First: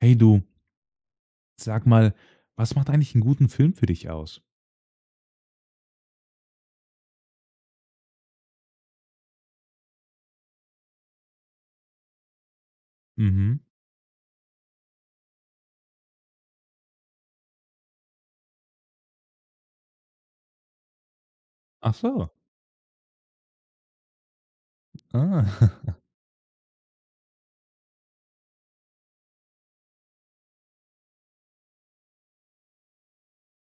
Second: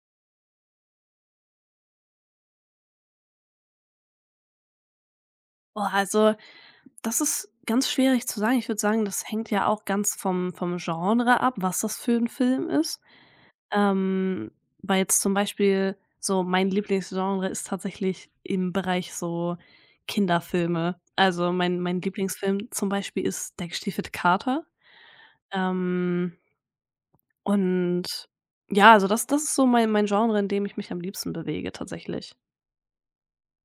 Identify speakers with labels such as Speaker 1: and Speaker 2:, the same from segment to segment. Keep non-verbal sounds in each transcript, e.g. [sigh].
Speaker 1: Hey du, sag mal, was macht eigentlich einen guten Film für dich aus?
Speaker 2: Oh, also, das ist ganz schwierig zu sagen. Ich würde sagen, das hängt ja auch ganz vom Genre ab, was das für ein Film ist.
Speaker 1: Mhm.
Speaker 2: Ähm, Weil jetzt zum Beispiel so mein Lieblingsgenre ist tatsächlich im Bereich so Kinderfilme. Also, mein
Speaker 1: Ach
Speaker 2: mein
Speaker 1: so.
Speaker 2: Lieblingsfilm zum Beispiel ist Der gestiefelte Kater.
Speaker 1: Ah. [laughs]
Speaker 2: Ähm, und ja, also das ist so mein Genre, in dem ich mich am liebsten bewege tatsächlich.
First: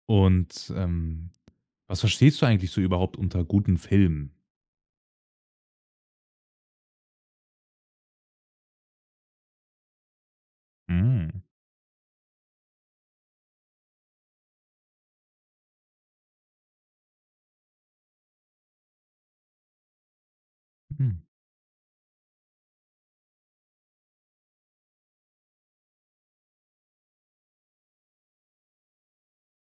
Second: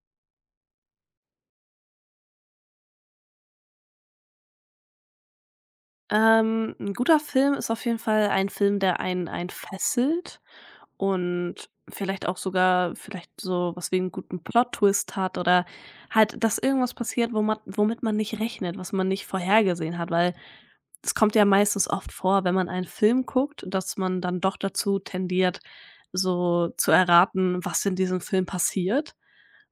Speaker 1: Und, was verstehst du eigentlich so überhaupt unter guten Filmen?
Speaker 2: 'N guter Film ist auf jeden Fall ein Film, der einen fesselt.
Speaker 1: Hm.
Speaker 2: Und vielleicht auch sogar vielleicht so was wie einen guten Plot-Twist hat oder halt, dass irgendwas passiert, wo man womit man nicht rechnet, was man nicht vorhergesehen hat, weil es
Speaker 1: Mhm.
Speaker 2: kommt ja meistens oft vor, wenn man einen Film guckt, dass man dann doch dazu tendiert, so zu erraten, was in diesem Film passiert.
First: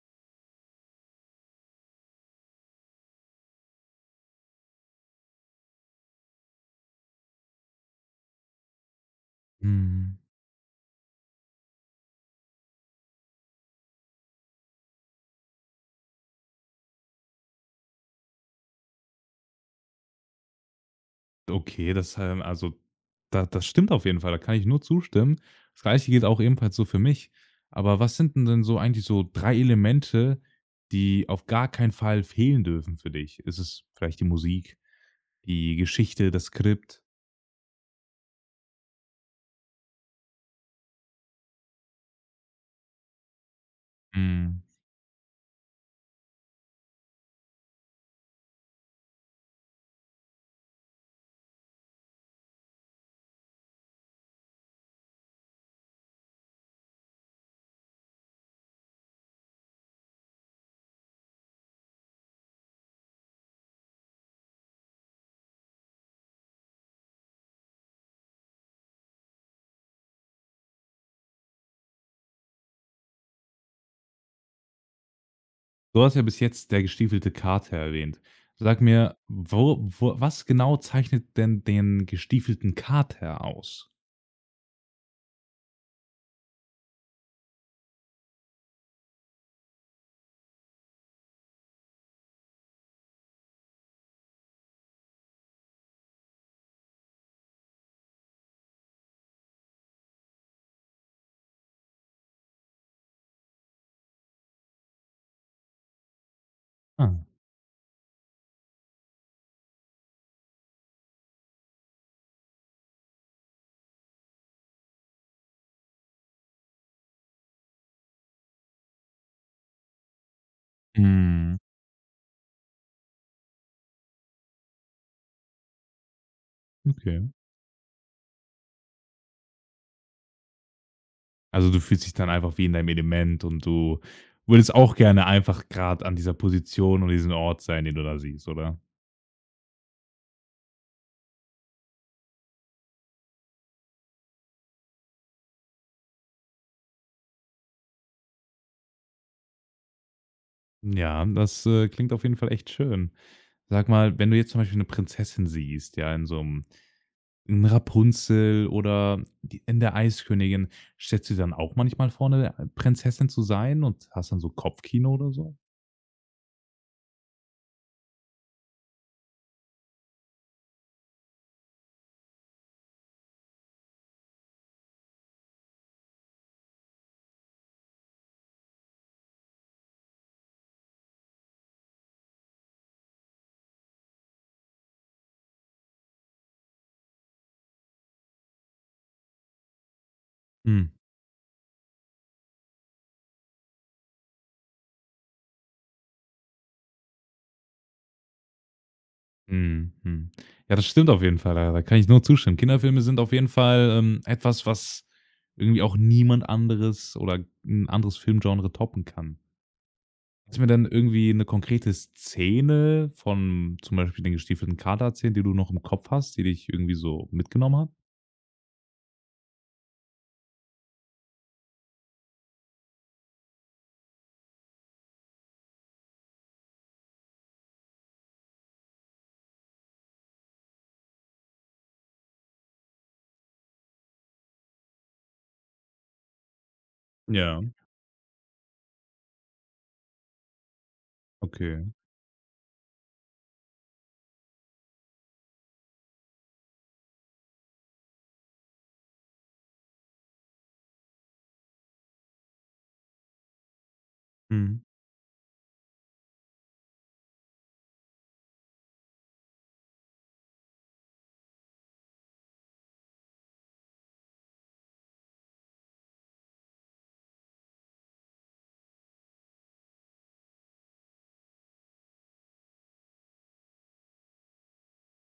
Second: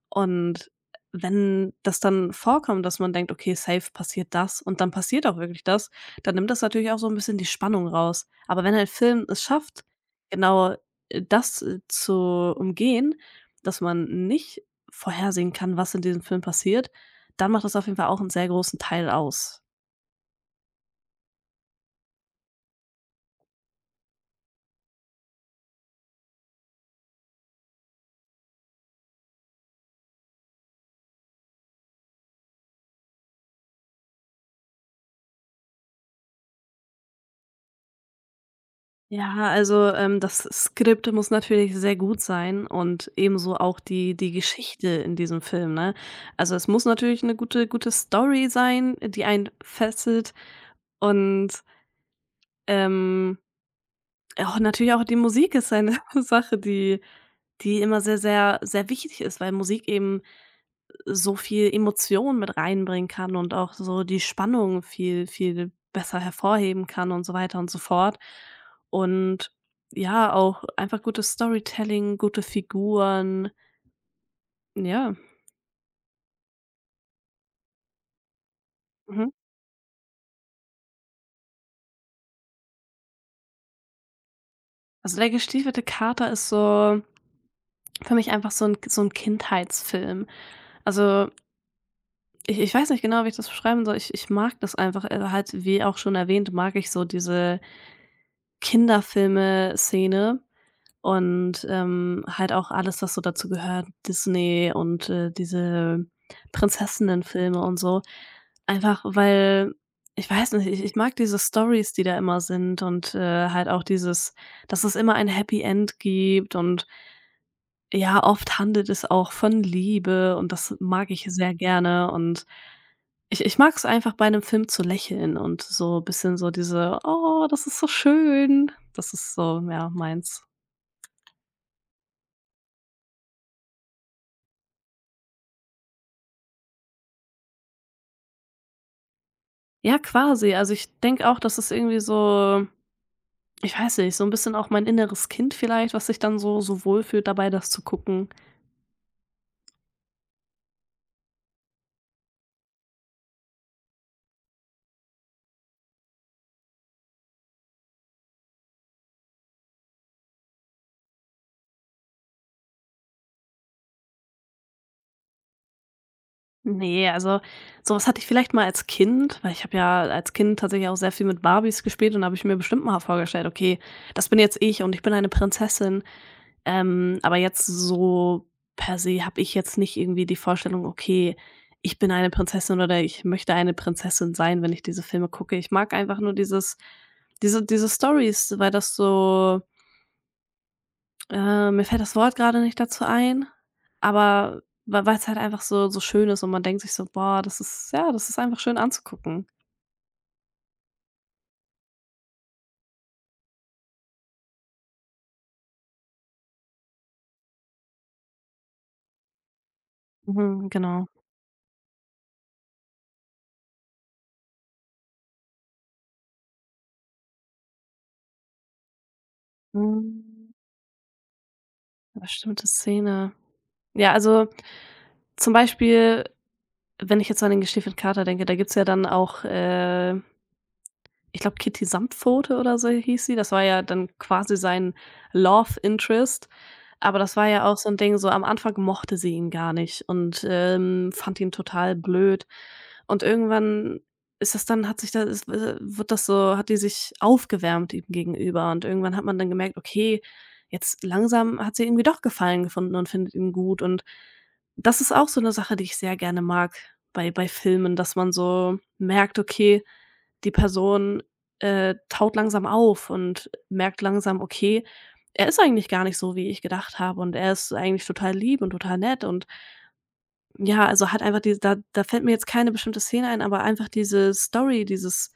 Speaker 2: Und wenn das dann vorkommt, dass man denkt: „Okay, safe passiert das“ und dann passiert auch wirklich das, dann nimmt das natürlich auch so ein bisschen die Spannung raus. Aber wenn ein Film es schafft,
Speaker 1: Mhm.
Speaker 2: genau, das, zu umgehen, dass man nicht vorhersehen kann, was in diesem Film passiert, dann macht das auf jeden Fall auch einen sehr großen Teil aus.
Speaker 1: Okay, das, also, da das stimmt auf jeden Fall, da kann ich nur zustimmen. Das Gleiche gilt auch ebenfalls so für mich. Aber was sind 'n denn so eigentlich so 3 Elemente, die auf gar keinen Fall fehlen dürfen für dich? Ist es vielleicht die Musik, die Geschichte, das Skript?
Speaker 2: Ja, also, das Skript muss natürlich sehr gut sein und ebenso auch die
Speaker 1: Mhm.
Speaker 2: Geschichte in diesem Film, ne? Also, es muss natürlich eine gute Story sein, die einen fesselt und, ähm, auch natürlich auch die Musik ist eine [laughs] Sache, die die immer sehr, sehr, sehr wichtig ist, weil Musik eben so viel Emotion mit reinbringen kann und auch so die Spannung viel, viel besser hervorheben kann und so weiter und so fort. Und ja, auch einfach gutes Storytelling, gute Figuren. Ja.
Speaker 1: Du hast ja bis jetzt der gestiefelte Kater erwähnt. Sag mir,
Speaker 2: Mhm.
Speaker 1: wo was genau zeichnet denn den gestiefelten Kater aus?
Speaker 2: Also der gestiefelte Kater ist so für mich einfach so ein Kindheitsfilm. Also, ich weiß nicht genau, wie ich das beschreiben soll. Ich mag das einfach, halt, wie auch schon erwähnt, mag ich so diese Kinderfilme-Szene. Und, halt auch alles, was so dazu gehört, Disney und, diese
Speaker 1: Ah.
Speaker 2: Prinzessinnenfilme und so. Einfach, weil ich weiß nicht, ich mag diese Stories, die da immer sind und, halt auch dieses dass es immer ein Happy End gibt und ja, oft handelt es auch von Liebe und das mag ich sehr
Speaker 1: Mhm,
Speaker 2: gerne und ich mag es einfach, bei einem Film zu lächeln und so ein bisschen so diese:
Speaker 1: okay.
Speaker 2: „Oh, das ist so schön.“ Das ist so, ja, meins.
Speaker 1: Also, du fühlst dich dann einfach wie in deinem Element und du würdest auch gerne einfach gerade an dieser Position und diesem Ort sein, den du da siehst, oder?
Speaker 2: Ja, quasi. Also, ich denke auch, dass es irgendwie so ich weiß nicht, so ein bisschen auch mein inneres Kind vielleicht, was sich dann so wohlfühlt dabei, das zu gucken.
Speaker 1: Ja, das klingt auf jeden Fall echt schön. Sag mal, wenn du jetzt zum Beispiel eine Prinzessin siehst, ja, in so einem in Rapunzel oder die in der Eiskönigin. Stellst du dir dann auch manchmal vor, 'ne Prinzessin zu sein und hast dann so Kopfkino oder so?
Speaker 2: Ne, also, sowas hatte ich vielleicht mal als Kind, weil ich habe ja als Kind tatsächlich auch sehr viel mit Barbies gespielt und da habe ich mir bestimmt mal vorgestellt: „Okay, das bin jetzt ich und ich bin eine Prinzessin.“ Aber jetzt so per se habe ich jetzt nicht irgendwie die Vorstellung: „Okay, ich bin eine Prinzessin“ oder „ich möchte eine Prinzessin sein“, wenn ich diese Filme gucke. Ich mag einfach nur dieses diese Stories weil das so
Speaker 1: Mhm,
Speaker 2: mir fällt das Wort gerade nicht dazu ein, aber weil es halt einfach so schön ist und man denkt sich so: „Boah, das ist ja, das ist einfach schön anzugucken.“
Speaker 1: mhm, mhm. Ja, das stimmt auf jeden Fall, da kann ich nur zustimmen. Kinderfilme sind auf jeden Fall, etwas, was irgendwie auch niemand anderes oder ein anderes Filmgenre toppen kann. Kannst du mir
Speaker 2: Mhm,
Speaker 1: denn
Speaker 2: genau.
Speaker 1: irgendwie eine konkrete Szene von zum Beispiel den gestiefelten Kater erzählen, die du noch im Kopf hast, die dich irgendwie so mitgenommen hat?
Speaker 2: Hm, bestimmte Szene. Ja, also, zum Beispiel wenn ich jetzt an den gestiefelten Kater denke, da gibt's ja dann auch, ich glaube, Kitty Samtpfote oder so hieß sie. Das war ja dann quasi sein Love Interest. Aber das war
Speaker 1: Ja,
Speaker 2: ja auch so 'n Ding, so am Anfang mochte sie ihn gar nicht und, fand ihn
Speaker 1: okay.
Speaker 2: total blöd. Und irgendwann ist das dann hat sich da ist wird das so hat die sich aufgewärmt ihm gegenüber und irgendwann hat man dann gemerkt: „Okay, jetzt langsam hat sie irgendwie doch Gefallen gefunden und findet ihn gut.“ Und
Speaker 1: Mhm.
Speaker 2: das ist auch so 'ne Sache, die ich sehr gerne mag bei Filmen, dass man so merkt: „Okay, die Person taut langsam auf und merkt langsam: „Okay, er ist eigentlich gar nicht so, wie ich gedacht habe und er ist eigentlich total lieb und total nett“ und ja, also, hat einfach diese da fällt mir jetzt keine bestimmte Szene ein, aber einfach diese Story, dieses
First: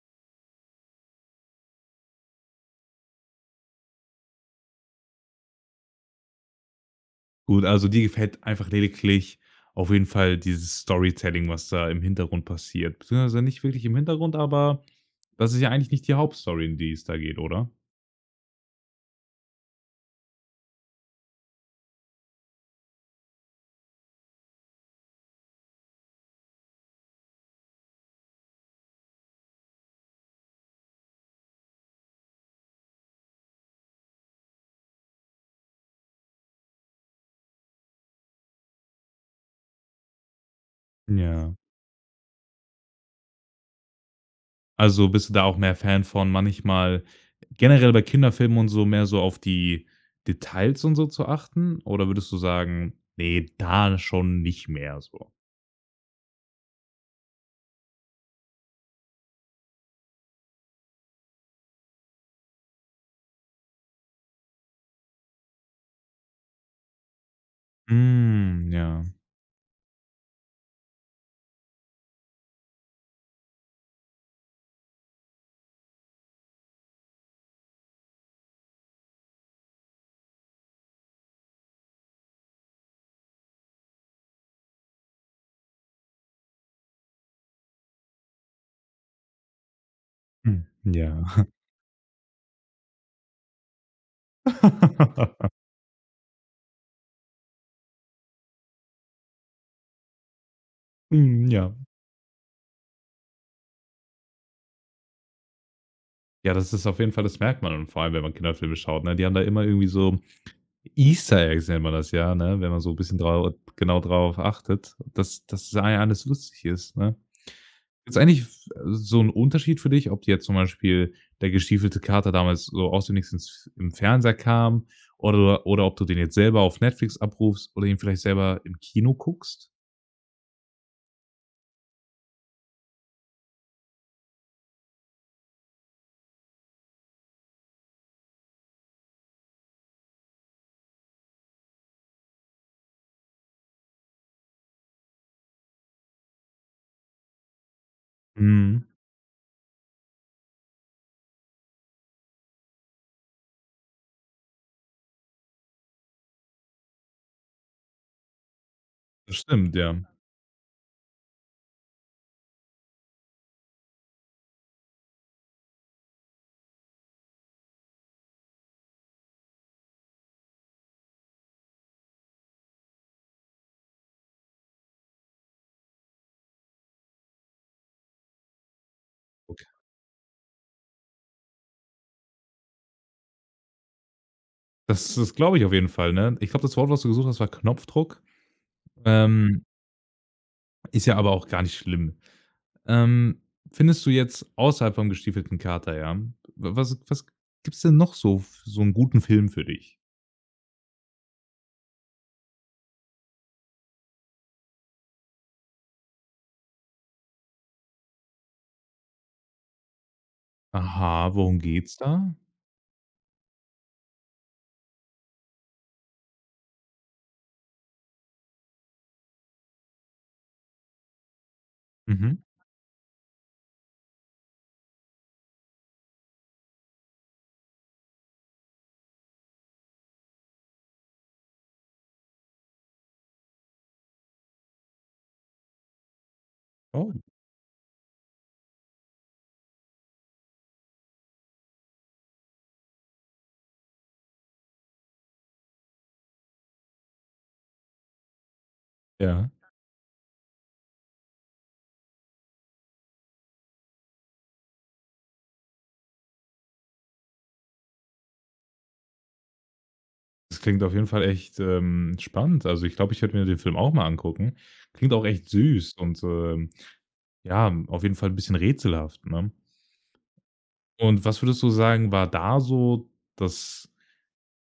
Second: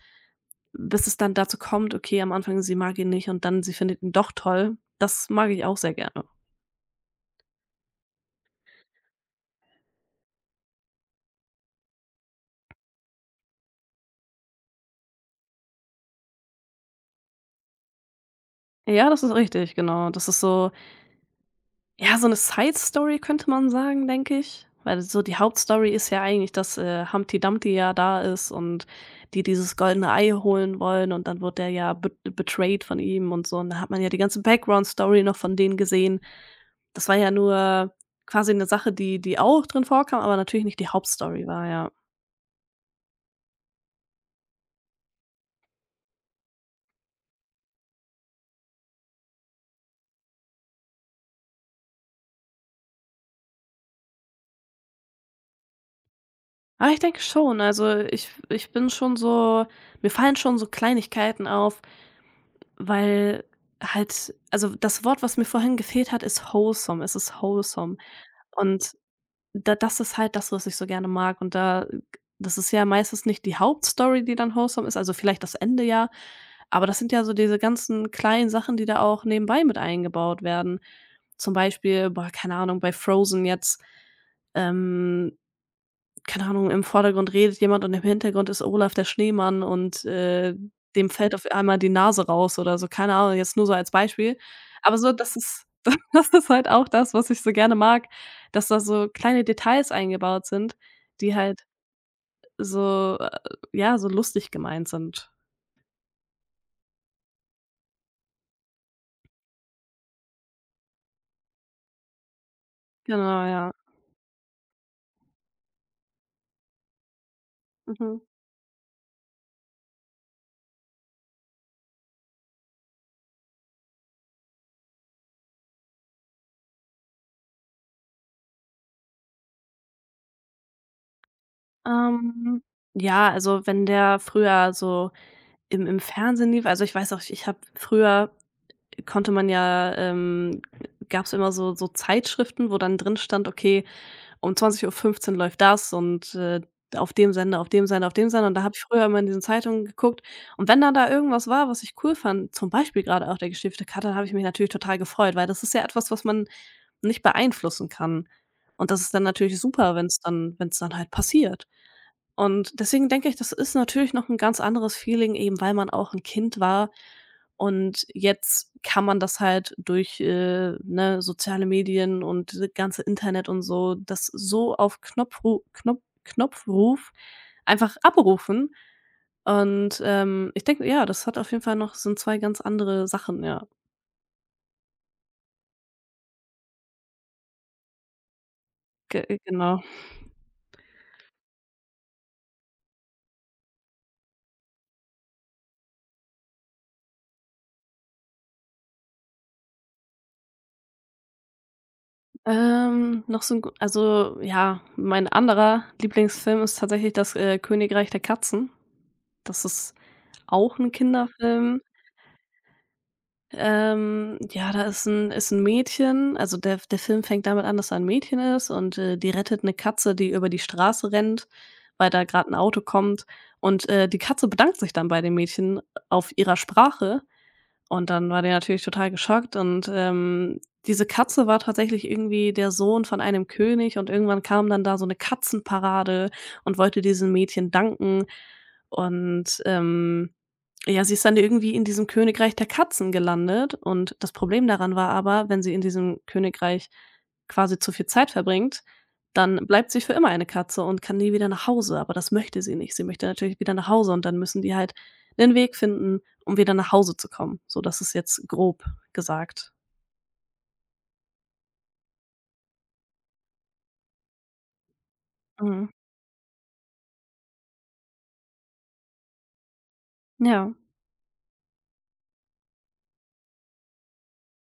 Speaker 2: bis es dann dazu kommt, okay, am Anfang sie mag ihn nicht und dann sie findet ihn doch toll, das mag ich auch sehr gerne.
Speaker 1: Gut, also dir gefällt einfach lediglich auf jeden Fall dieses Storytelling, was da im Hintergrund passiert. Beziehungsweise nicht wirklich im Hintergrund, aber das ist ja eigentlich nicht die Hauptstory, in die es da geht, oder?
Speaker 2: Ja, das ist richtig, genau. Das ist so ja, so eine Side-Story könnte man sagen, denke ich. Weil so die Hauptstory ist ja eigentlich, dass, Humpty Dumpty ja da ist und die dieses goldene Ei holen wollen und dann wird der ja be betrayed von ihm und so. Und da hat man ja die ganze Background-Story noch von denen gesehen. Das war ja nur quasi eine Sache, die die auch drin vorkam, aber natürlich nicht die Hauptstory
Speaker 1: Ja.
Speaker 2: war, ja.
Speaker 1: Also bist du da auch mehr Fan von, manchmal generell bei Kinderfilmen und so, mehr so auf die Details und so zu achten? Oder würdest du sagen: „Nee, da schon nicht mehr so“?
Speaker 2: Aber ich denke schon, also ich bin schon so mir fallen schon so Kleinigkeiten auf, weil halt also das Wort, was mir vorhin gefehlt hat, ist wholesome. Es ist wholesome.
Speaker 1: Hm,
Speaker 2: Und
Speaker 1: ja.
Speaker 2: da das ist halt das, was ich so gerne mag. Und da das ist ja meistens nicht die Hauptstory, die dann wholesome ist, also vielleicht das Ende ja, aber das sind ja so diese ganzen kleinen Sachen, die da auch nebenbei mit eingebaut werden. Zum Beispiel, boah, keine Ahnung, bei Frozen jetzt, ähm, keine Ahnung, im Vordergrund redet jemand und im Hintergrund ist Olaf der Schneemann und,
Speaker 1: Hm,
Speaker 2: dem
Speaker 1: ja.
Speaker 2: fällt auf einmal die Nase raus oder so, keine Ahnung, jetzt nur so als Beispiel. Aber so, das
Speaker 1: [laughs]
Speaker 2: ist [laughs] das ist halt auch das, was ich so gerne mag, dass da so kleine Details eingebaut sind, die
Speaker 1: Hm,
Speaker 2: halt
Speaker 1: ja.
Speaker 2: so, ja, so lustig gemeint sind.
Speaker 1: Ja, das ist auf jeden Fall, das merkt man, und vor allem, wenn man Kinderfilme schaut, ne? Die haben da immer irgendwie so Easter Eggs, nennt man das ja, ne? Wenn man so ein bisschen
Speaker 2: Genau,
Speaker 1: drau
Speaker 2: ja.
Speaker 1: genau drauf achtet, dass da ja alles lustig ist, ne? Gibt's
Speaker 2: Mhm.
Speaker 1: eigentlich f so 'n Unterschied für dich, ob dir jetzt zum Beispiel der gestiefelte Kater damals so aus dem Nix ins im Fernseher kam oder ob du den jetzt selber auf Netflix abrufst oder ihn vielleicht selber im Kino guckst?
Speaker 2: Ähm, ja, also wenn der früher so im Fernsehen lief also ich weiß auch, ich habe früher konnte man ja gab es immer so so Zeitschriften, wo dann drin stand: „Okay, um 20:15 läuft das und, auf dem Sender, auf dem Sender, auf dem Sender.“ Und da habe ich
Speaker 1: Mhm.
Speaker 2: früher immer in diesen Zeitungen geguckt. Und wenn dann da irgendwas war, was ich cool fand, zum Beispiel gerade auch der gestiefte Kater, habe ich mich natürlich total gefreut, weil das ist ja etwas, was man nicht beeinflussen kann. Und das ist dann
Speaker 1: Das
Speaker 2: natürlich
Speaker 1: stimmt,
Speaker 2: super,
Speaker 1: ja.
Speaker 2: wenn es dann halt passiert. Und deswegen denke ich, das ist natürlich noch ein ganz anderes Feeling, eben weil man auch ein Kind war. Und jetzt kann man das halt durch, ne, soziale Medien und das ganze Internet und so, das so auf Knopfruf einfach abrufen.
Speaker 1: Okay.
Speaker 2: Und, ich denke, ja, das hat auf jeden Fall noch sind 2 ganz andere Sachen, ja.
Speaker 1: Das glaube ich auf jeden Fall, ne? Ich glaube, das Wort, was du gesucht hast, war Knopfdruck.
Speaker 2: Ge
Speaker 1: Ähm
Speaker 2: Genau.
Speaker 1: Ist ja aber auch gar nicht schlimm. Ähm, Findest du jetzt außerhalb vom gestiefelten Kater, ja? W Was gibt's denn noch so f so einen guten Film für dich?
Speaker 2: Noch so 'n gu Also, ja, mein anderer Lieblingsfilm ist tatsächlich das, Königreich der Katzen. Das ist auch 'n
Speaker 1: Aha, worum
Speaker 2: Kinderfilm.
Speaker 1: geht's da?
Speaker 2: Ja, da ist 'n Mädchen also, der Film fängt damit an, dass da 'n Mädchen ist und, die rettet 'ne Katze, die über die Straße rennt, weil da
Speaker 1: Mhm.
Speaker 2: grad 'n Auto kommt und, die Katze bedankt sich dann bei dem Mädchen auf ihrer Sprache und dann war der natürlich total geschockt und, diese Katze war tatsächlich irgendwie der Sohn von einem König und irgendwann kam dann da so eine Katzenparade und wollte
Speaker 1: Oh,
Speaker 2: diesem Mädchen danken. Und, ja, sie ist dann irgendwie in diesem Königreich der Katzen gelandet und das Problem daran war aber, wenn sie in diesem Königreich quasi zu viel Zeit verbringt,
Speaker 1: ja.
Speaker 2: dann bleibt sie für immer eine Katze und kann nie wieder nach Hause, aber das möchte sie nicht. Sie möchte natürlich wieder nach Hause und dann müssen die halt einen Weg finden um wieder nach Hause zu kommen. So, das ist jetzt grob gesagt.
Speaker 1: Das klingt auf jeden Fall echt, spannend. Also, ich glaube, ich werde mir den Film auch mal angucken. Klingt auch echt
Speaker 2: Mhm.
Speaker 1: süß und, ja, auf jeden Fall ein bisschen rätselhaft, ne?
Speaker 2: Ja.
Speaker 1: Und was würdest du sagen, war da so das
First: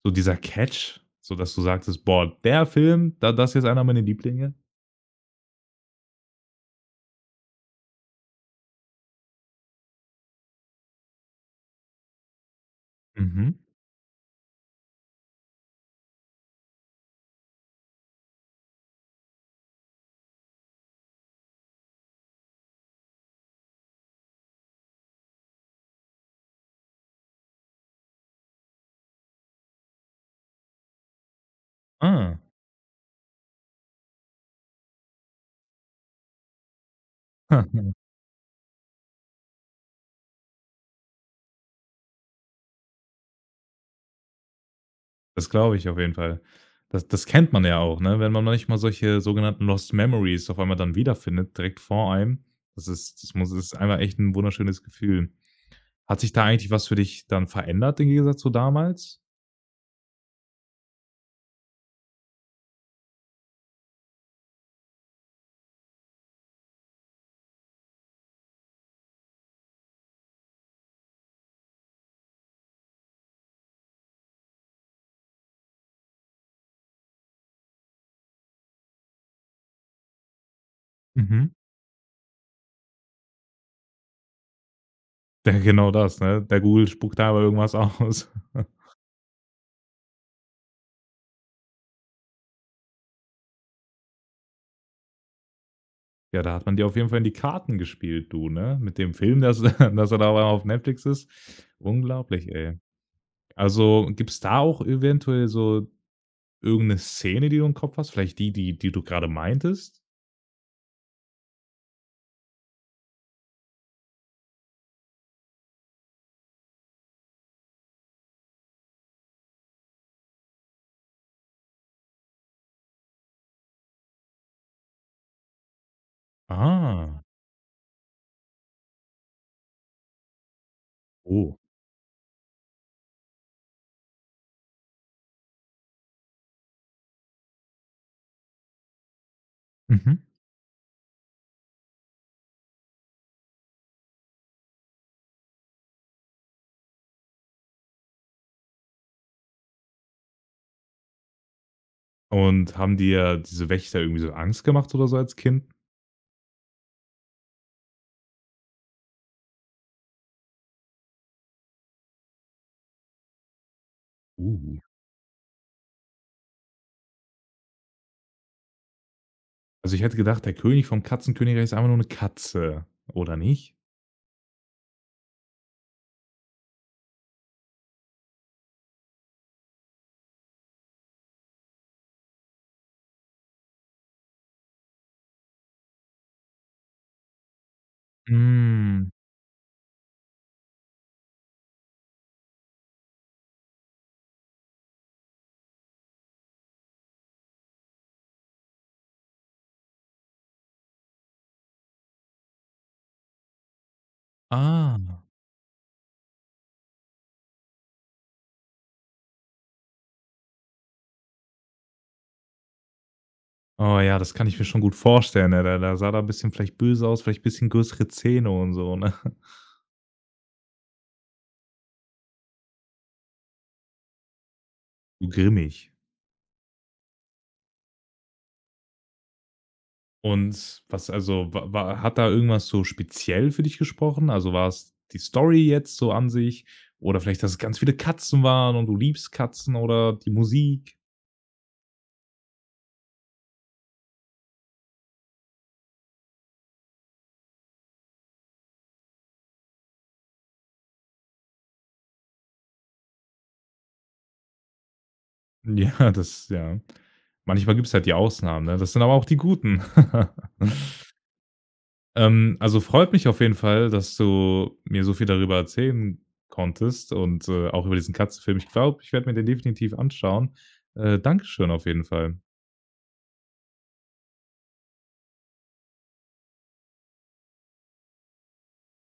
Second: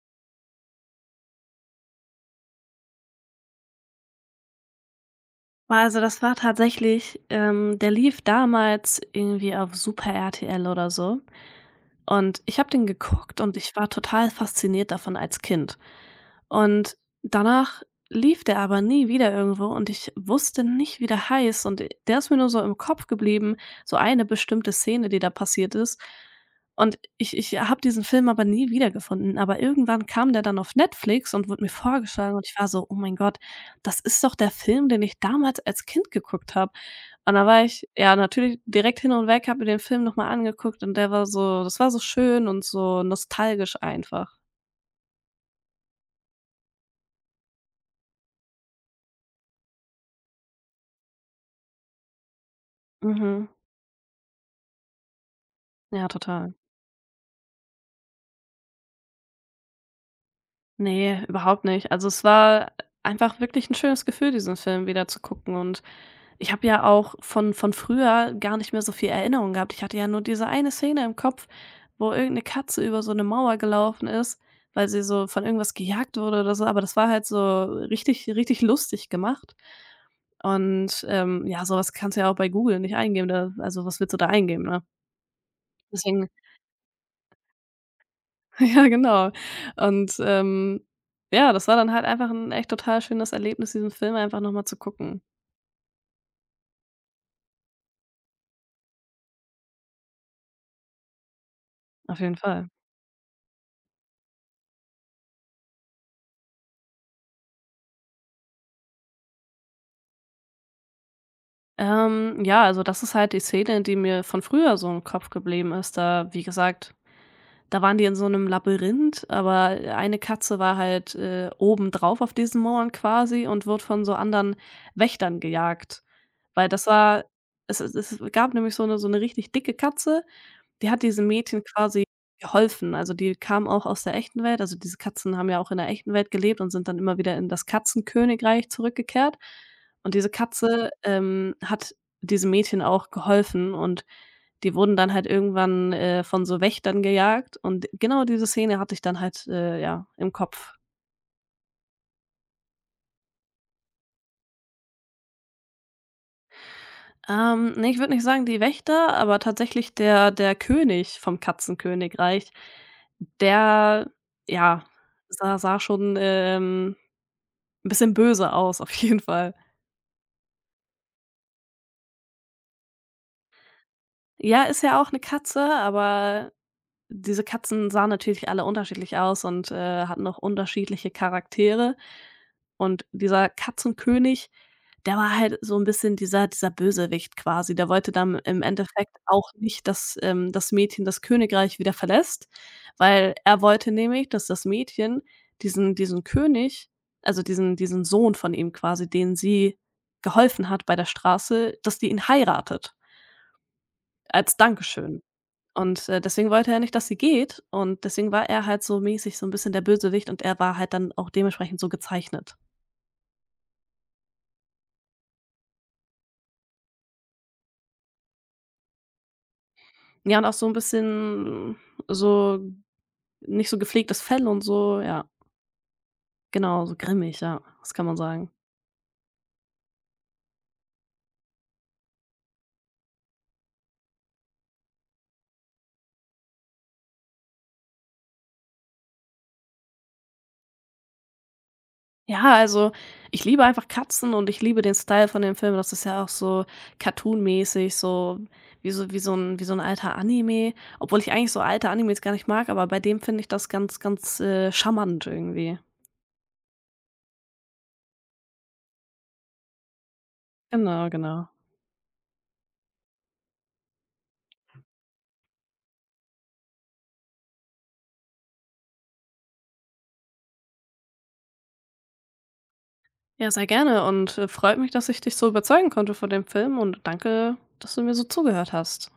Speaker 1: so dieser Catch, so dass du sagtest: „Boah, der Film, da das ist jetzt einer meiner Lieblinge“?
Speaker 2: Also, das war tatsächlich der lief damals irgendwie auf Super RTL oder so. Und ich habe den geguckt
Speaker 1: Mhm.
Speaker 2: und ich war total fasziniert davon als Kind. Und danach lief der aber nie wieder irgendwo und ich wusste nicht, wie der heißt. Und der ist mir nur so im Kopf geblieben, so eine bestimmte Szene, die da passiert ist. Und ich habe diesen Film aber nie wiedergefunden. Aber irgendwann kam der dann auf Netflix und wurde mir vorgeschlagen
Speaker 1: Ah.
Speaker 2: und ich war so, oh mein Gott, das ist doch der Film, den ich damals als Kind geguckt habe. Und da war ich,
Speaker 1: [laughs]
Speaker 2: ja, natürlich direkt hin und weg, habe mir den Film noch mal angeguckt und der war so das war so schön und so nostalgisch einfach.
Speaker 1: Das glaube ich auf jeden Fall. Das kennt man ja auch, ne? Wenn man manchmal solche sogenannten Lost Memories auf einmal dann wiederfindet, direkt vor einem. Das ist das
Speaker 2: Mhm.
Speaker 1: muss das ist einfach echt ein wunderschönes Gefühl.
Speaker 2: Ja,
Speaker 1: Hat sich da
Speaker 2: total.
Speaker 1: eigentlich was für dich dann verändert im Gegensatz zu damals?
Speaker 2: Nee, überhaupt nicht. Also, es war einfach wirklich ein schönes Gefühl, diesen Film wieder zu gucken und ich habe ja auch von früher gar nicht mehr so viel Erinnerung gehabt. Ich hatte ja nur diese eine Szene im Kopf, wo irgendeine Katze über so eine Mauer gelaufen ist, weil sie so von irgendwas gejagt wurde oder so, aber das war halt so richtig lustig gemacht. Und,
Speaker 1: Mhm. [laughs]
Speaker 2: ja, sowas kannst du ja auch bei Google nicht eingeben, da also, was willst du da eingeben, ne?
Speaker 1: Ja, genau das,
Speaker 2: Deswegen
Speaker 1: ne? Der Google spuckt da aber irgendwas aus.
Speaker 2: [laughs]
Speaker 1: [laughs]
Speaker 2: ja, genau. Und, ja, das war dann halt einfach ein echt total schönes Erlebnis, diesen Film einfach noch mal zu gucken.
Speaker 1: Ja, da hat man dir auf jeden Fall in die Karten gespielt, du, ne? Mit dem Film, dass [laughs] dass er da auf Netflix ist.
Speaker 2: Auf jeden
Speaker 1: Unglaublich,
Speaker 2: Fall.
Speaker 1: ey. Also, gibt's da auch eventuell so irgendeine Szene, die du im Kopf hast? Vielleicht die, die du gerade meintest?
Speaker 2: Ja, also das ist halt die Szene, die mir von früher so im Kopf geblieben ist. Da, wie gesagt, da waren die in so einem Labyrinth, aber eine Katze war halt, obendrauf auf diesen Mauern quasi und wurde von so anderen Wächtern gejagt. Weil das
Speaker 1: Ah,
Speaker 2: war Es es gab nämlich so eine so 'ne richtig dicke Katze, die hat diesem
Speaker 1: oh,
Speaker 2: Mädchen quasi geholfen. Also, die kam auch aus der echten Welt. Also, diese Katzen haben ja auch in der echten Welt gelebt und sind dann immer wieder in das Katzenkönigreich zurückgekehrt. Und
Speaker 1: mhm.
Speaker 2: diese Katze, hat diesem Mädchen auch geholfen und die wurden dann halt irgendwann, von so Wächtern gejagt und genau diese Szene hatte ich dann halt, ja, im Kopf.
Speaker 1: Und haben dir diese Wächter irgendwie so Angst gemacht oder so als Kind?
Speaker 2: Ne, ich würde nicht sagen die Wächter, aber tatsächlich der König vom Katzenkönigreich, der,
Speaker 1: Uh.
Speaker 2: ja, sah schon, 'n bisschen böse aus [laughs] auf jeden Fall.
Speaker 1: Also, ich hätte gedacht, der König vom Katzenkönigreich ist einfach nur eine Katze, oder nicht?
Speaker 2: Ja, ist ja auch eine Katze, aber diese Katzen sahen natürlich alle unterschiedlich aus und, hatten auch unterschiedliche Charaktere. Und dieser Katzenkönig, der war halt so ein bisschen dieser Bösewicht quasi. Der wollte dann im
Speaker 1: Hm,
Speaker 2: Endeffekt auch nicht, dass, das Mädchen das Königreich wieder verlässt, weil er wollte nämlich, dass das Mädchen diesen König, also diesen Sohn von ihm quasi, den sie geholfen hat bei der Straße, dass die ihn heiratet als
Speaker 1: ah.
Speaker 2: Dankeschön. Und, deswegen wollte er nicht, dass sie geht und deswegen war er halt so mäßig so ein bisschen der Bösewicht und er war halt dann auch dementsprechend so gezeichnet.
Speaker 1: Oh ja, das kann ich mir schon gut vorstellen, ne? Da sah da ein bisschen vielleicht böse aus, vielleicht ein bisschen größere Zähne und so, ne? [laughs]
Speaker 2: Ja, und auch so ein bisschen so nicht so gepflegtes Fell und so, ja,
Speaker 1: So grimmig.
Speaker 2: genau, so grimmig, ja, das kann man sagen.
Speaker 1: Und was also, wa wa hat da irgendwas so speziell für dich gesprochen? Also, war es die Story jetzt so an sich oder vielleicht, dass es ganz viele Katzen waren und du liebst Katzen oder die Musik? [laughs]
Speaker 2: Ja, also, ich liebe einfach Katzen und ich liebe den Style von dem Film. Das ist ja auch so cartoonmäßig, so wie so ein alter Anime, obwohl ich eigentlich so alte Animes gar nicht mag, aber bei dem finde ich das ganz, ganz, charmant irgendwie.
Speaker 1: Ja, das ja. Manchmal gibt es halt die Ausnahmen, ne? Das sind aber auch die Guten. [laughs]
Speaker 2: Genau, genau.
Speaker 1: Also, freut mich auf jeden Fall, dass du mir so viel darüber erzählen konntest und, auch über diesen Katzenfilm. Ich glaube, ich werde mir den definitiv anschauen. Dankeschön auf jeden Fall.
Speaker 2: Ja, sehr gerne und, freut mich, dass ich dich so überzeugen konnte von dem Film und danke, dass du mir so zugehört hast.